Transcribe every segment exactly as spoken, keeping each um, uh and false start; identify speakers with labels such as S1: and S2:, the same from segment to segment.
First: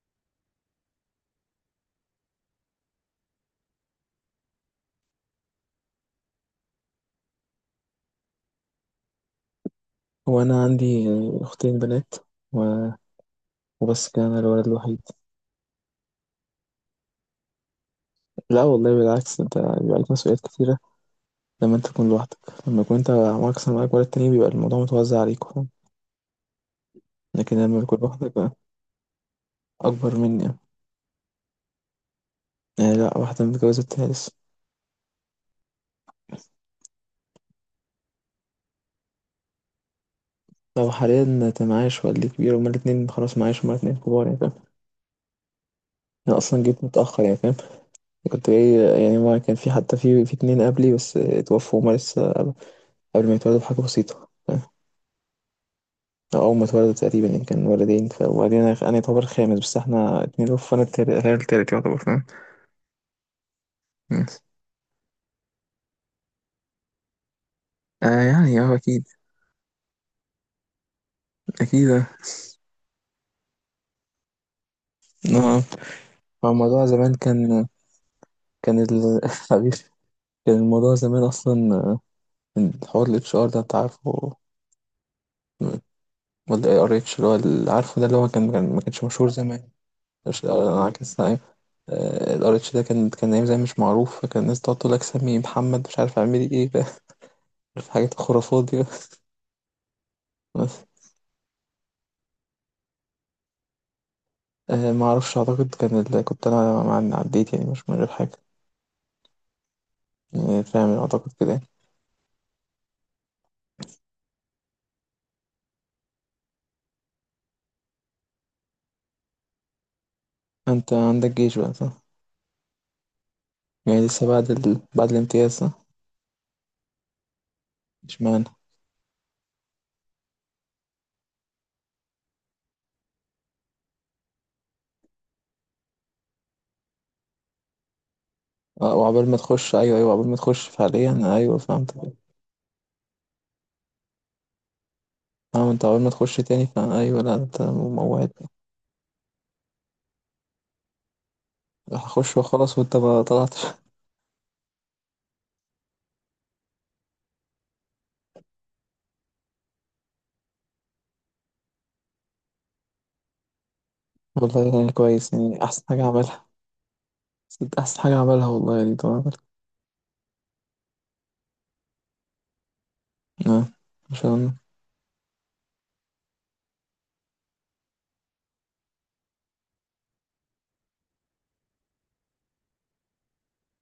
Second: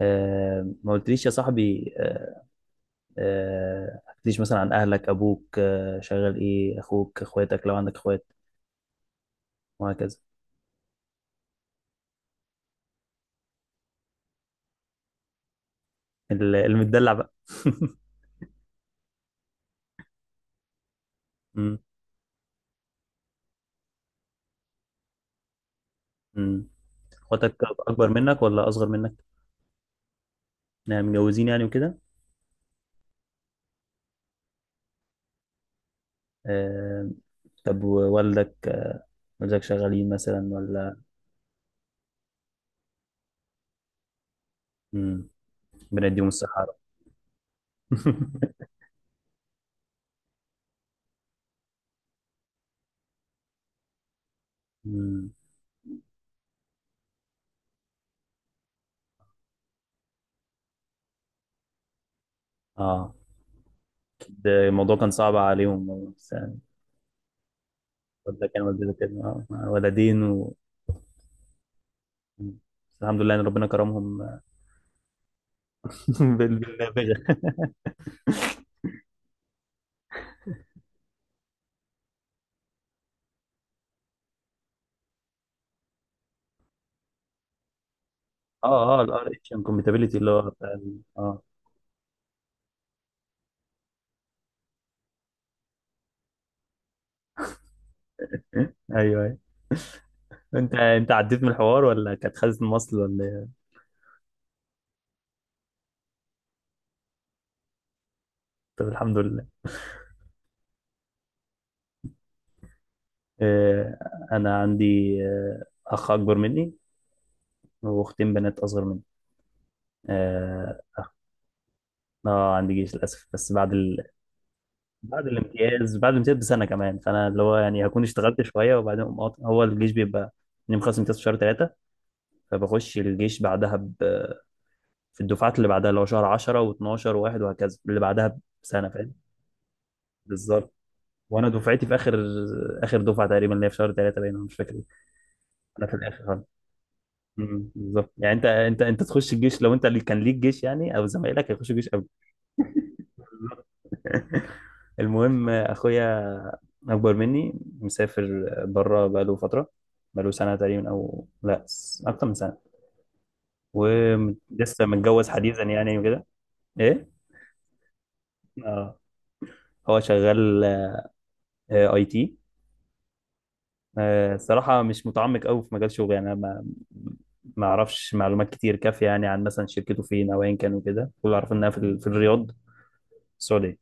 S1: آه، ما قلتليش يا صاحبي، آه، آه، ما حكيتليش مثلا عن اهلك، ابوك آه، شغال ايه؟ اخوك، اخواتك لو عندك اخوات وهكذا.
S2: هو أنا عندي أختين بنات، و- وبس كده أنا الولد الوحيد.
S1: ال- المتدلع بقى.
S2: لا والله، بالعكس، أنت بيبقى عليك مسؤوليات كتيرة لما
S1: مم.
S2: أنت تكون لوحدك. لما يكون أنت معاك أصلا، معاك ولد تاني، بيبقى الموضوع متوزع عليك، فاهم؟
S1: مم. اخواتك
S2: لكن لما بيكون
S1: اكبر
S2: لوحدك
S1: منك
S2: بقى.
S1: ولا اصغر منك؟
S2: أكبر مني.
S1: يعني متجوزين يعني وكده؟
S2: يعني لا، واحدة متجوزة، التالت.
S1: آه، طب، ووالدك والدك شغالين مثلا
S2: لو
S1: ولا؟
S2: حاليا أنت معاش، والدي كبير، هما الاتنين خلاص معاش، هما الاتنين كبار يعني، فاهم.
S1: مم. ربنا يديهم
S2: أنا
S1: الصحة
S2: أصلا
S1: يا رب.
S2: جيت متأخر يعني، فاهم. كنت جاي، يعني ما كان في حتى في في اتنين قبلي، بس اتوفوا، هما لسه قبل، قبل ما يتولدوا بحاجة بسيطة.
S1: مم.
S2: أول ما اتولدوا تقريبا يعني كان والدين، ف- وبعدين أنا، أنا يعتبر خامس، بس إحنا اتنين أوف، وأنا التالت، أنا التالت يعتبر فاهم.
S1: اه،
S2: مم.
S1: أكيد الموضوع كان صعب عليهم بس يعني.
S2: آه،
S1: والدك
S2: يعني
S1: كان،
S2: أه
S1: والدتك
S2: أكيد.
S1: كده؟ آه، ولدين و...
S2: أكيد، أه.
S1: بس الحمد لله ان ربنا كرمهم.
S2: آه.
S1: بال-
S2: هو الموضوع
S1: بالنافذه.
S2: زمان كان، كان ال حبيبي، كان الموضوع زمان أصلا، آه، الحوار ال اتش آر ده أنت عارفه، ولا ار اتش، اللي هو اللي عارفه ده، اللي هو كان كان- ما
S1: اه، اه،
S2: كانش
S1: الار
S2: مشهور
S1: اتش
S2: زمان.
S1: انكمباتيبلتي اللي
S2: مش
S1: هو بتاع ال-
S2: عكس.
S1: اه
S2: الار اتش ده كان، كان ايام زمان مش معروف، فكان الناس تقعد تقول لك سمي محمد، مش عارف اعملي ايه، ف- عارف حاجات الخرافات دي.
S1: ايوه ايوه. انت انت عديت من الحوار ولا كانت خزنة مصل ولا إيه؟
S2: أه ما اعرفش، اعتقد كان اللي كنت انا مع، عديت يعني، مش من غير حاجه،
S1: طب الحمد لله.
S2: يعني فاهم، اعتقد كده يعني.
S1: آه، انا عندي آه اخ اكبر مني، واختين بنات اصغر مني. اه،
S2: انت عندك جيش بقى، صح.
S1: آه، عندي جيش للاسف بس بعد ال...
S2: يعني لسه بعد ال... بعد
S1: بعد
S2: الامتياز، صح.
S1: الامتياز، بعد الامتياز بسنه كمان، فانا اللي هو يعني هكون اشتغلت
S2: اشمعنى.
S1: شويه وبعدين أقوم قاطع. هو الجيش بيبقى اني مخلص امتياز في شهر ثلاثه، فبخش الجيش بعدها في الدفعات اللي بعدها، اللي هو شهر عشرة و12 و1 وهكذا، اللي بعدها بسنه،
S2: اه،
S1: فاهم.
S2: وعقبال ما تخش، ايوه، ايوه، عقبال ما تخش
S1: بالظبط.
S2: فعليا،
S1: وانا
S2: ايوه
S1: دفعتي في
S2: فهمت.
S1: اخر، اخر دفعه تقريبا اللي هي في شهر تلاتة، باين، أنا مش فاكر إيه.
S2: فاهم، انت
S1: انا في
S2: عقبال ما
S1: الاخر
S2: تخش
S1: خالص.
S2: تاني، فا ايوه، لا، انت
S1: أمم، بالظبط،
S2: موعد.
S1: يعني انت، انت انت تخش الجيش لو انت اللي كان ليك جيش، يعني او زمايلك هيخشوا جيش قبل.
S2: هخش وخلاص، وانت ما طلعتش.
S1: المهم، اخويا اكبر مني، مسافر بره بقاله فتره، بقاله سنه تقريبا، او لا س- اكتر من سنه،
S2: والله
S1: ولسه
S2: يعني
S1: متجوز
S2: كويس،
S1: حديثا
S2: يعني احسن
S1: يعني
S2: حاجه
S1: وكده.
S2: عملها،
S1: ايه،
S2: احسن حاجه عملها والله، يعني
S1: اه.
S2: طبعا.
S1: هو شغال آه، اي تي.
S2: اه.
S1: آه،
S2: عشان
S1: الصراحة مش متعمق قوي في مجال شغلي يعني. أنا ما ما أعرفش معلومات كتير كافية يعني، عن مثلا شركته فين أو أيا كان وكده. كل اللي أعرفه إنها في, ال- في الرياض، السعودية.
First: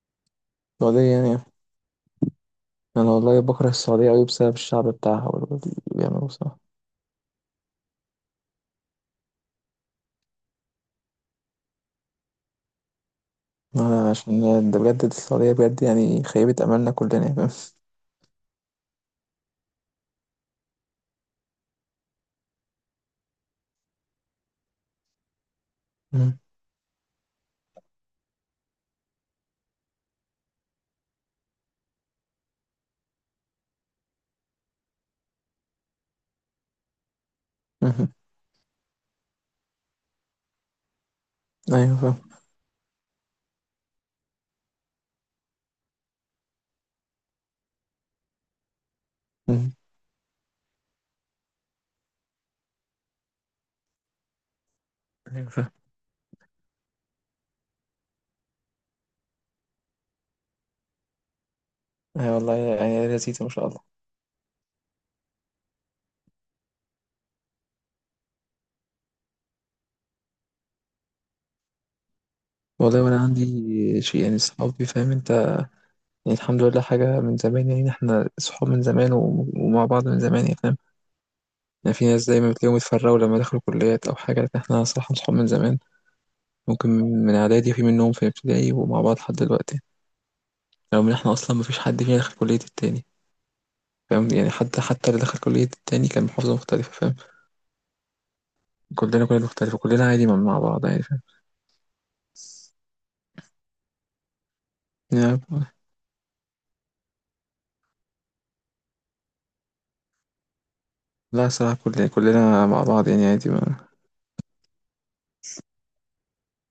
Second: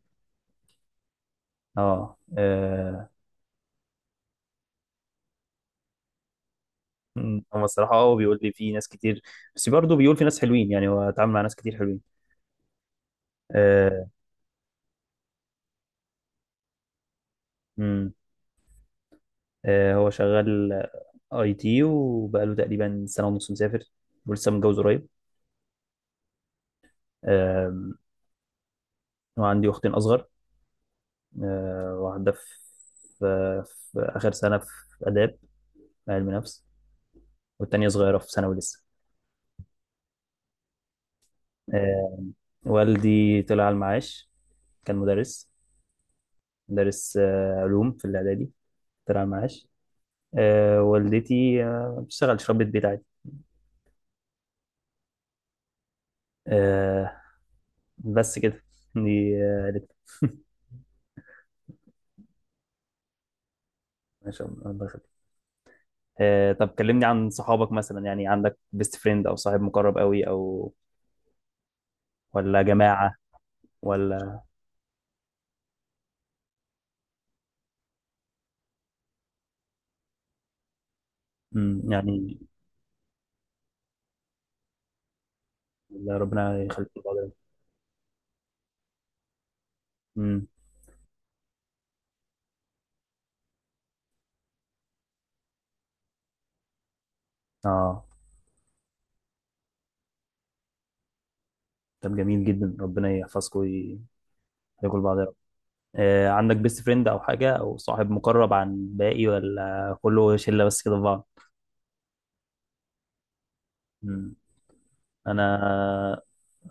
S2: السعوديه يعني.
S1: أه، آه،
S2: انا والله بكره السعوديه قوي بسبب الشعب بتاعها، واللي بيعملوه، صح.
S1: م، هو الصراحة أه بيقول لي في ناس كتير، بس برضه بيقول في ناس حلوين يعني، هو اتعامل مع ناس كتير حلوين. أه،
S2: آه، عشان ده بجد، السعودية بجد يعني خيبت أملنا كلنا، يا فاهم.
S1: م، آه، هو شغال أي تي وبقاله تقريبا سنة ونص مسافر، ولسه متجوز قريب.
S2: مم.
S1: آم، وعندي أختين أصغر. آه، واحدة في، في في آخر سنة في آداب، علم نفس. والتانية
S2: مهم.
S1: صغيرة في ثانوي لسه.
S2: أيوة فاهم.
S1: آه، والدي طلع على المعاش، كان مدرس، مدرس آه، علوم في الإعدادي، طلع على المعاش.
S2: مم.
S1: آه، والدتي آه، بتشتغل في، ربة بيت عادي.
S2: أيوة فاهم.
S1: آه، بس كده، دي آه، عيلتنا.
S2: أيوة والله يعني لذيذة، ما شاء الله.
S1: ما شاء الله، الله يخليك. آه، طب كلمني عن صحابك مثلا. يعني عندك بيست فريند أو صاحب مقرب قوي، أو ولا
S2: والله
S1: جماعة
S2: وأنا عندي شيء يعني،
S1: ولا؟
S2: صحابي، فاهم أنت. يعني الحمد لله، حاجة من زمان، يعني إحنا صحاب من زمان، و- ومع بعض من زمان، يعني فاهم.
S1: مم،
S2: يعني في ناس
S1: يعني،
S2: دايما بتلاقيهم اتفرقوا لما دخلوا كليات أو حاجة، لكن إحنا صراحة صحاب من زمان.
S1: ولا ربنا
S2: ممكن
S1: يخليكم لبعض.
S2: من إعدادي، في منهم في ابتدائي، ومع بعض لحد دلوقتي.
S1: مم،
S2: رغم إن إحنا أصلا مفيش حد فينا دخل كلية التاني، فاهم يعني، حتى حتى اللي دخل كلية التاني كان محافظة مختلفة، فاهم.
S1: اه.
S2: كلنا كلنا مختلفة، كلنا عادي مع مع بعض، يعني فاهم.
S1: طب جميل جدا، ربنا يحفظكم ويخليكم لبعض.
S2: يعني-
S1: آه، عندك بيست فريند او حاجه او صاحب مقرب عن باقي، ولا كله شله بس كده في بعض؟
S2: لا صراحة، كل كلنا مع بعض، يعني عادي، ما.
S1: مم. انا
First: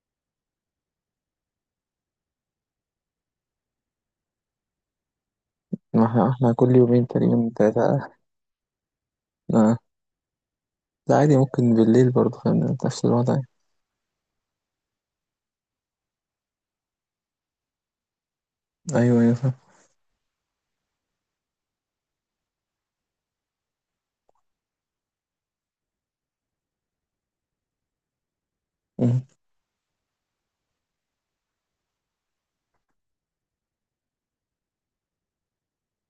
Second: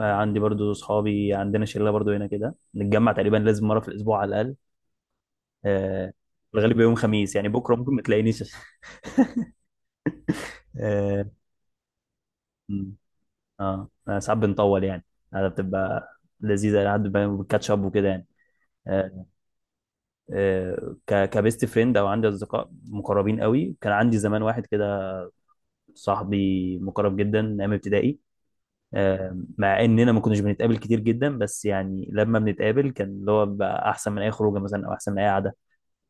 S1: آه، عندي برضو صحابي، عندنا شله برضو هنا كده، نتجمع تقريبا لازم مره في الاسبوع على الاقل.
S2: ما
S1: آه،
S2: احنا احنا كل
S1: الغالب يوم
S2: يومين
S1: خميس، يعني
S2: تقريبا
S1: بكره ممكن ما
S2: تلاتة.
S1: تلاقينيش.
S2: لا. لا
S1: اه.
S2: عادي، ممكن بالليل برضه، فاهم،
S1: مم.
S2: نفس الوضع.
S1: آه، آه، ساعات بنطول يعني، هذا بتبقى لذيذه لحد ما اب وكده يعني.
S2: أيوه،
S1: آه،
S2: أيوه فاهم.
S1: آه، ك- كبيست فريند او عندي اصدقاء مقربين قوي، كان عندي زمان واحد كده، صاحبي مقرب جدا من ايام ابتدائي.
S2: مم.
S1: آه، مع اننا ما كناش بنتقابل كتير جدا، بس يعني لما بنتقابل كان اللي هو بقى احسن من اي خروجه مثلا، او احسن من اي قعده،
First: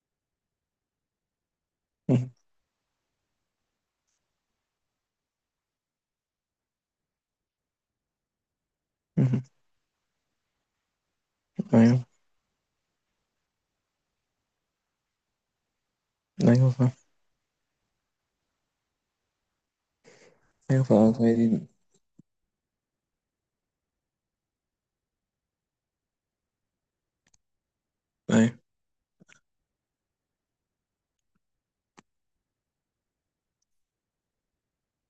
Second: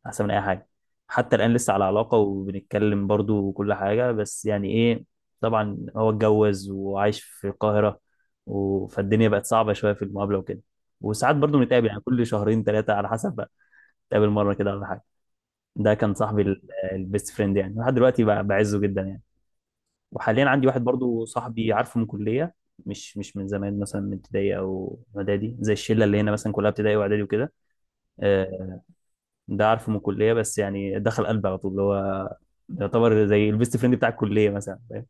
S1: احسن من اي حاجه. حتى الان لسه على علاقه
S2: مم.
S1: وبنتكلم برضو وكل حاجه، بس يعني ايه، طبعا هو اتجوز وعايش في القاهره و- فالدنيا
S2: مم.
S1: بقت صعبه شويه في المقابله وكده. وساعات برضو بنتقابل يعني
S2: أيوه،
S1: كل شهرين ثلاثه على حسب بقى، نتقابل مره كده ولا حاجه. ده كان صاحبي ال-
S2: أيوه فاهم.
S1: البيست فريند يعني، لحد دلوقتي بقى بعزه جدا يعني. وحاليا عندي واحد
S2: أيوه فاهم،
S1: برضو
S2: هي دي.
S1: صاحبي، عارفه من كلية، مش مش من زمان مثلا من ابتدائي او اعدادي زي الشله اللي هنا مثلا كلها ابتدائي واعدادي وكده.
S2: أيوه،
S1: آه، ده عارفه من الكليه، بس يعني دخل قلبي على طول، اللي هو يعتبر زي البيست فريند بتاع الكليه مثلا، فاهم.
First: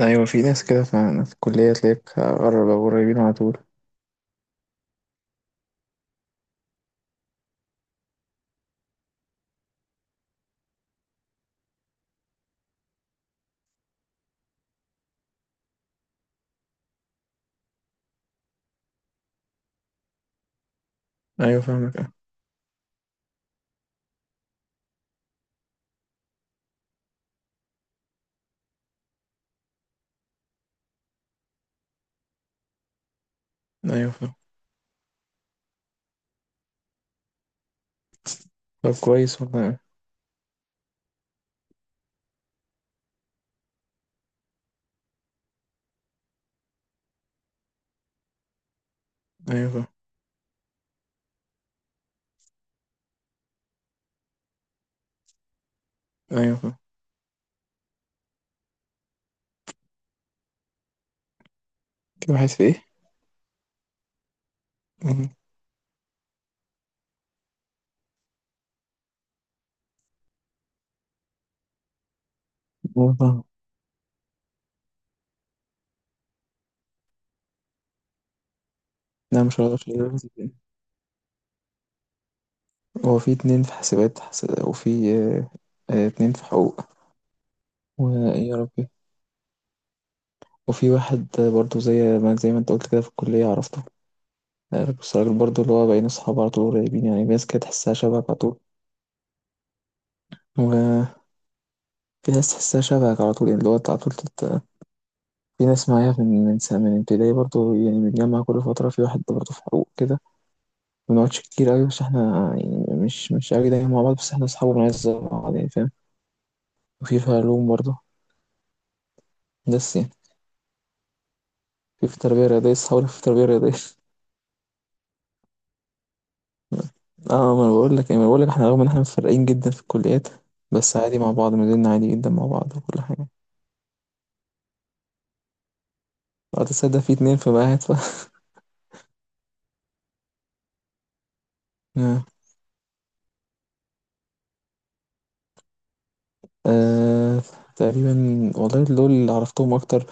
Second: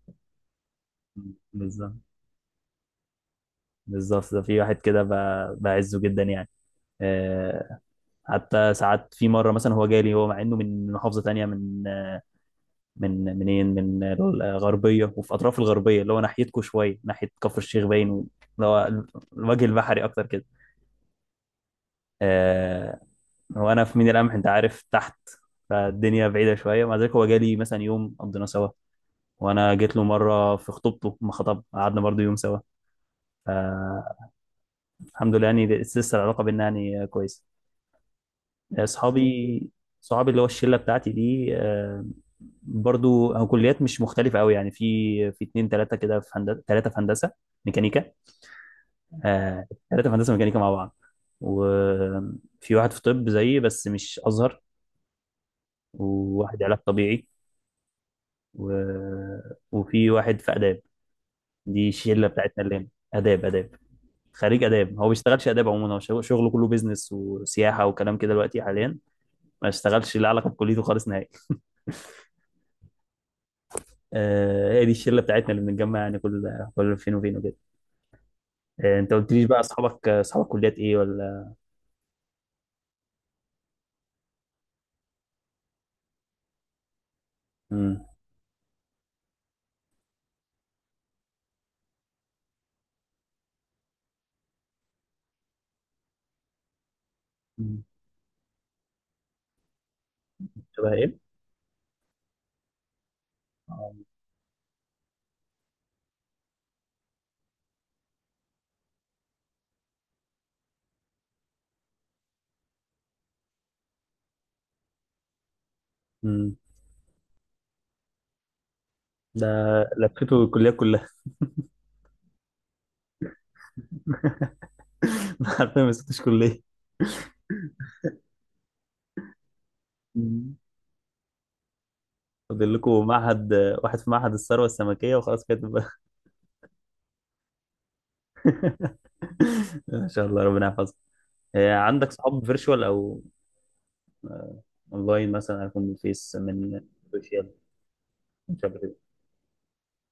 S2: أيوه، في ناس كده، فاهم، في الكلية
S1: بالظبط،
S2: تلاقيك قرب، أو قريبين على طول.
S1: بالظبط ده في واحد كده ب- بعزه جدا يعني. آه، حتى ساعات، في مره مثلا هو جالي، هو مع انه من محافظه تانية، من من منين من الغربيه، وفي اطراف الغربيه اللي هو ناحيتكم شويه ناحيه كفر الشيخ باين، اللي هو الوجه البحري اكتر كده.
S2: أيوه فاهمك، أه.
S1: آه. وانا في ميناء القمح، انت عارف، تحت، فالدنيا بعيده شويه. مع ذلك هو جالي مثلا يوم قضينا سوا، وانا جيت له مره في خطوبته ما خطب، قعدنا برضه يوم سوا.
S2: أيوه
S1: آه.
S2: فاهم.
S1: الحمد لله يعني لسه العلاقه بينا يعني كويسه.
S2: طب كويس
S1: اصحابي
S2: والله.
S1: صحابي اللي هو الشله بتاعتي دي آه، برضو هو كليات مش مختلفه قوي يعني. في في اتنين تلاته كده في هندسه، تلاته في هندسه ميكانيكا. آه،
S2: أيوه فاهم.
S1: تلاته في هندسه ميكانيكا مع بعض، وفي واحد في طب زيي بس مش ازهر،
S2: أيوه
S1: وواحد
S2: فاهم.
S1: علاج طبيعي، و... وفي واحد في اداب. دي الشله
S2: في واحد في
S1: بتاعتنا اللي
S2: إيه؟
S1: هنا. اداب اداب خريج اداب، هو ما
S2: مم.
S1: بيشتغلش اداب عموما، هو شغله كله بيزنس وسياحه وكلام كده دلوقتي حاليا. ما اشتغلش له علاقه بكليته خالص نهائي.
S2: أيوه فاهم.
S1: آه، هي دي الشله بتاعتنا اللي بنتجمع يعني، كل كل فين وفين وكده. آه، انت قلت
S2: لا،
S1: ليش بقى
S2: مش هقدر
S1: اصحابك، اصحابك
S2: أشيل.
S1: كليات ايه ولا؟
S2: هو في اتنين في حاسبات حس- وفي آه، آه، اتنين في حقوق.
S1: امم.
S2: ويا ربي، وفي واحد، آه، برضو زي ما زي ما انت قلت كده في الكلية عرفته. آه، بس الراجل برضو، اللي هو بقينا صحاب على طول، قريبين، يعني في ناس كده تحسها شبهك على طول.
S1: شبه
S2: وفي
S1: ايه؟
S2: ناس تحسها شبهك على طول، يعني اللي هو انت
S1: آه،
S2: على طول تت... في ناس معايا من من سنة من ابتدائي برضو، يعني بنتجمع كل فترة. في واحد برضو في حقوق كده، ما بنقعدش كتير أوي، بس احنا يعني مش مش أوي دايما مع بعض، بس احنا أصحاب وبنعز بعض، يعني فاهم.
S1: امم،
S2: وفي في علوم برضو،
S1: ده
S2: بس يعني.
S1: لفيته الكليات كلها.
S2: في في تربية رياضية، صحابي في تربية رياضية.
S1: ما حرفيا ما سبتش كليه.
S2: اه، ما انا بقول لك يعني، ما أنا بقول لك احنا رغم ان احنا متفرقين جدا في الكليات،
S1: مم.
S2: بس عادي مع بعض، ميزاننا عادي جدا مع
S1: فاضل
S2: بعض وكل
S1: لكم
S2: حاجة.
S1: معهد واحد في معهد الثروه السمكيه وخلاص كده تبقى.
S2: وقت تصدق، في اتنين في معاهد ف
S1: ان شاء الله ربنا يحفظك. آه، عندك
S2: آه.
S1: صحاب فيرتشوال او، آه، اونلاين مثلا، عارف من الفيس، من
S2: آه،
S1: السوشيال،
S2: تقريبا.
S1: من شبه
S2: والله
S1: كده؟
S2: دول اللي عرفتهم اكتر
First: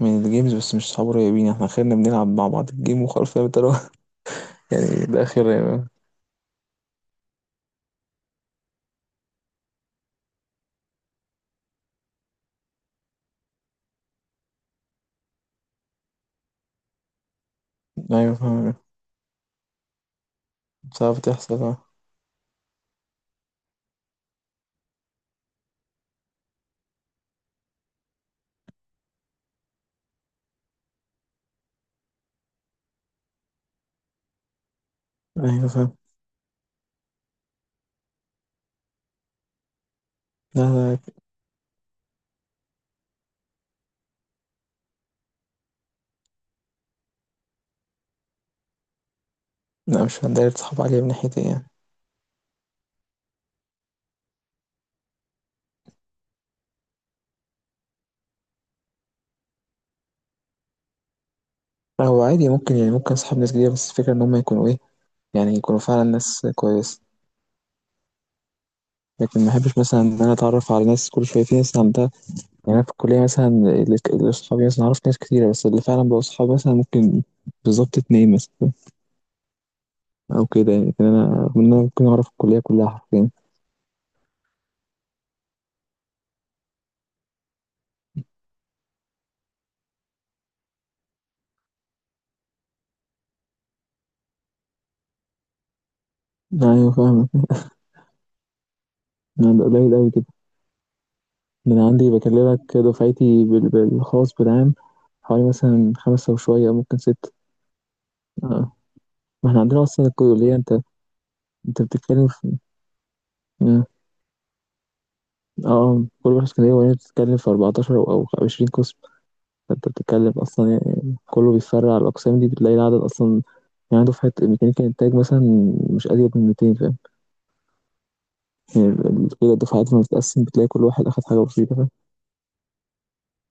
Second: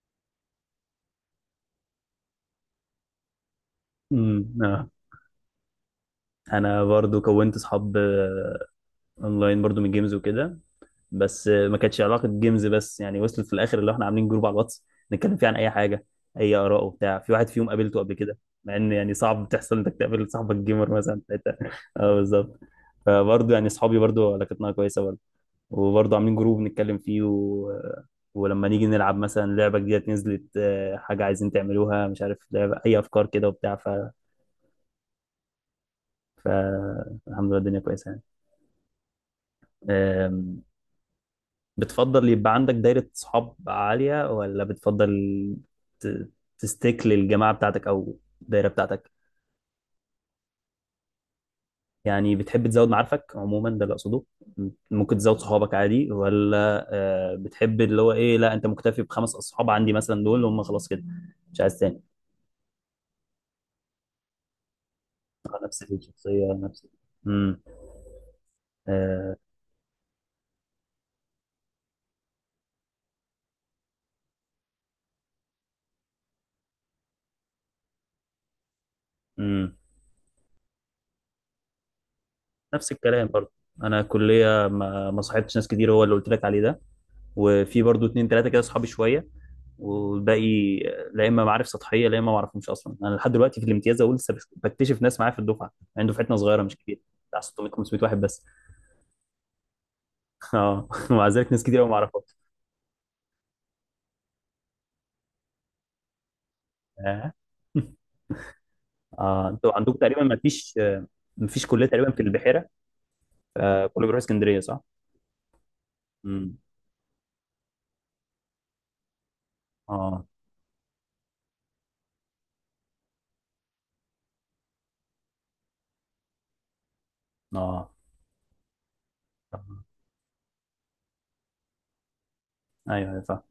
S2: من الجيمز، بس مش صحاب قريبين، احنا خيرنا بنلعب مع بعض الجيم وخلاص، فاهم انت، اللي هو
S1: امم، آه.
S2: يعني ده خير يعني.
S1: انا برضو كونت صحاب آه، اونلاين برضو من جيمز وكده، بس ما كانتش علاقه جيمز بس يعني، وصلت في الاخر اللي احنا عاملين جروب على الواتس، نتكلم فيه عن اي حاجه، اي اراء وبتاع. في واحد فيهم قابلته قبل
S2: ايوه
S1: كده،
S2: فاهم.
S1: مع ان يعني صعب تحصل انك تقابل صاحبك جيمر
S2: صعب
S1: مثلا في حتة.
S2: تحصل، اه.
S1: اه بالظبط. فبرضه يعني اصحابي برضه علاقتنا كويسه برضه، وبرضه عاملين جروب نتكلم فيه و... ولما نيجي نلعب مثلا لعبه جديده نزلت، آه، حاجه عايزين تعملوها، مش عارف لعبه، اي افكار كده وبتاع ف...
S2: ايوه فاهم.
S1: ف الحمد لله الدنيا كويسه يعني. آم،
S2: لا، لا.
S1: بتفضل يبقى عندك دايرة صحاب عالية، ولا بتفضل ت- تستيك للجماعة بتاعتك أو الدايرة بتاعتك؟
S2: لا، مش هندار صحاب عليا من ناحيتي يعني.
S1: يعني بتحب تزود معارفك عموما ده اللي أقصده، ممكن تزود صحابك عادي، ولا آه، بتحب اللي هو إيه، لا أنت مكتفي بخمس أصحاب عندي مثلا دول هم خلاص كده، مش عايز تاني؟
S2: هو عادي، ممكن يعني، ممكن صحاب ناس جديدة، بس الفكرة ان هم يكونوا ايه، يعني
S1: آه،
S2: يكونوا
S1: نفس
S2: فعلا ناس
S1: الشخصية، نفس
S2: كويسة.
S1: امم، آه،
S2: لكن ما احبش مثلا ان انا اتعرف على ناس كل شويه، في ناس عندها. يعني انا في الكليه مثلا، اللي اللي اصحابي مثلا، عرفت ناس كتيره، بس اللي فعلا بقوا اصحابي مثلا ممكن بالظبط اتنين مثلا،
S1: امم،
S2: او كده يعني، لكن انا رغم ان انا ممكن اعرف الكليه كلها
S1: نفس الكلام
S2: حرفيا.
S1: برضه. أنا كلية ما ما صاحبتش ناس كتير، هو اللي قلت لك عليه ده، وفي برضو اتنين تلاتة كده صحابي شوية، والباقي، لا اما معارف سطحيه، لا اما ما اعرفهمش اصلا. انا لحد دلوقتي في الامتياز اقول لسه بكتشف ناس معايا في الدفعه، يعني دفعتنا صغيره مش
S2: ايوه
S1: كبيره،
S2: فاهمك.
S1: بتاع ستمائة خمسمية واحد بس.
S2: انا بقى قليل قوي كده.
S1: اه، ومع ذلك ناس
S2: ده
S1: كتير
S2: انا
S1: قوي ما
S2: عندي
S1: اعرفهاش.
S2: بكلمك دفعتي بال- بالخاص، بالعام حوالي مثلا خمسة وشوية، ممكن
S1: اه.
S2: ستة. اه.
S1: آه،
S2: ما احنا
S1: انتوا
S2: عندنا
S1: عندكم
S2: اصلا
S1: تقريبا ما
S2: الكلية، انت،
S1: فيش، ما فيش
S2: انت
S1: كليه تقريبا في
S2: بتتكلم في،
S1: البحيره.
S2: اه،
S1: آه، كله بيروح اسكندريه صح؟
S2: آه، كل واحد
S1: امم،
S2: كان، هي بتتكلم في أربعة عشر او أو عشرين قسم، فأنت
S1: اه،
S2: بتتكلم أصلا يعني كله بيتفرع على الأقسام دي، بتلاقي العدد أصلا. يعني دفعة ميكانيكا إنتاج مثلا مش أزيد من ميتين، فاهم.
S1: اه،
S2: يعني ال- كده
S1: آه.
S2: الدفعات لما بتتقسم، بتلاقي كل واحد أخد حاجة بسيطة
S1: ايوه ايوه.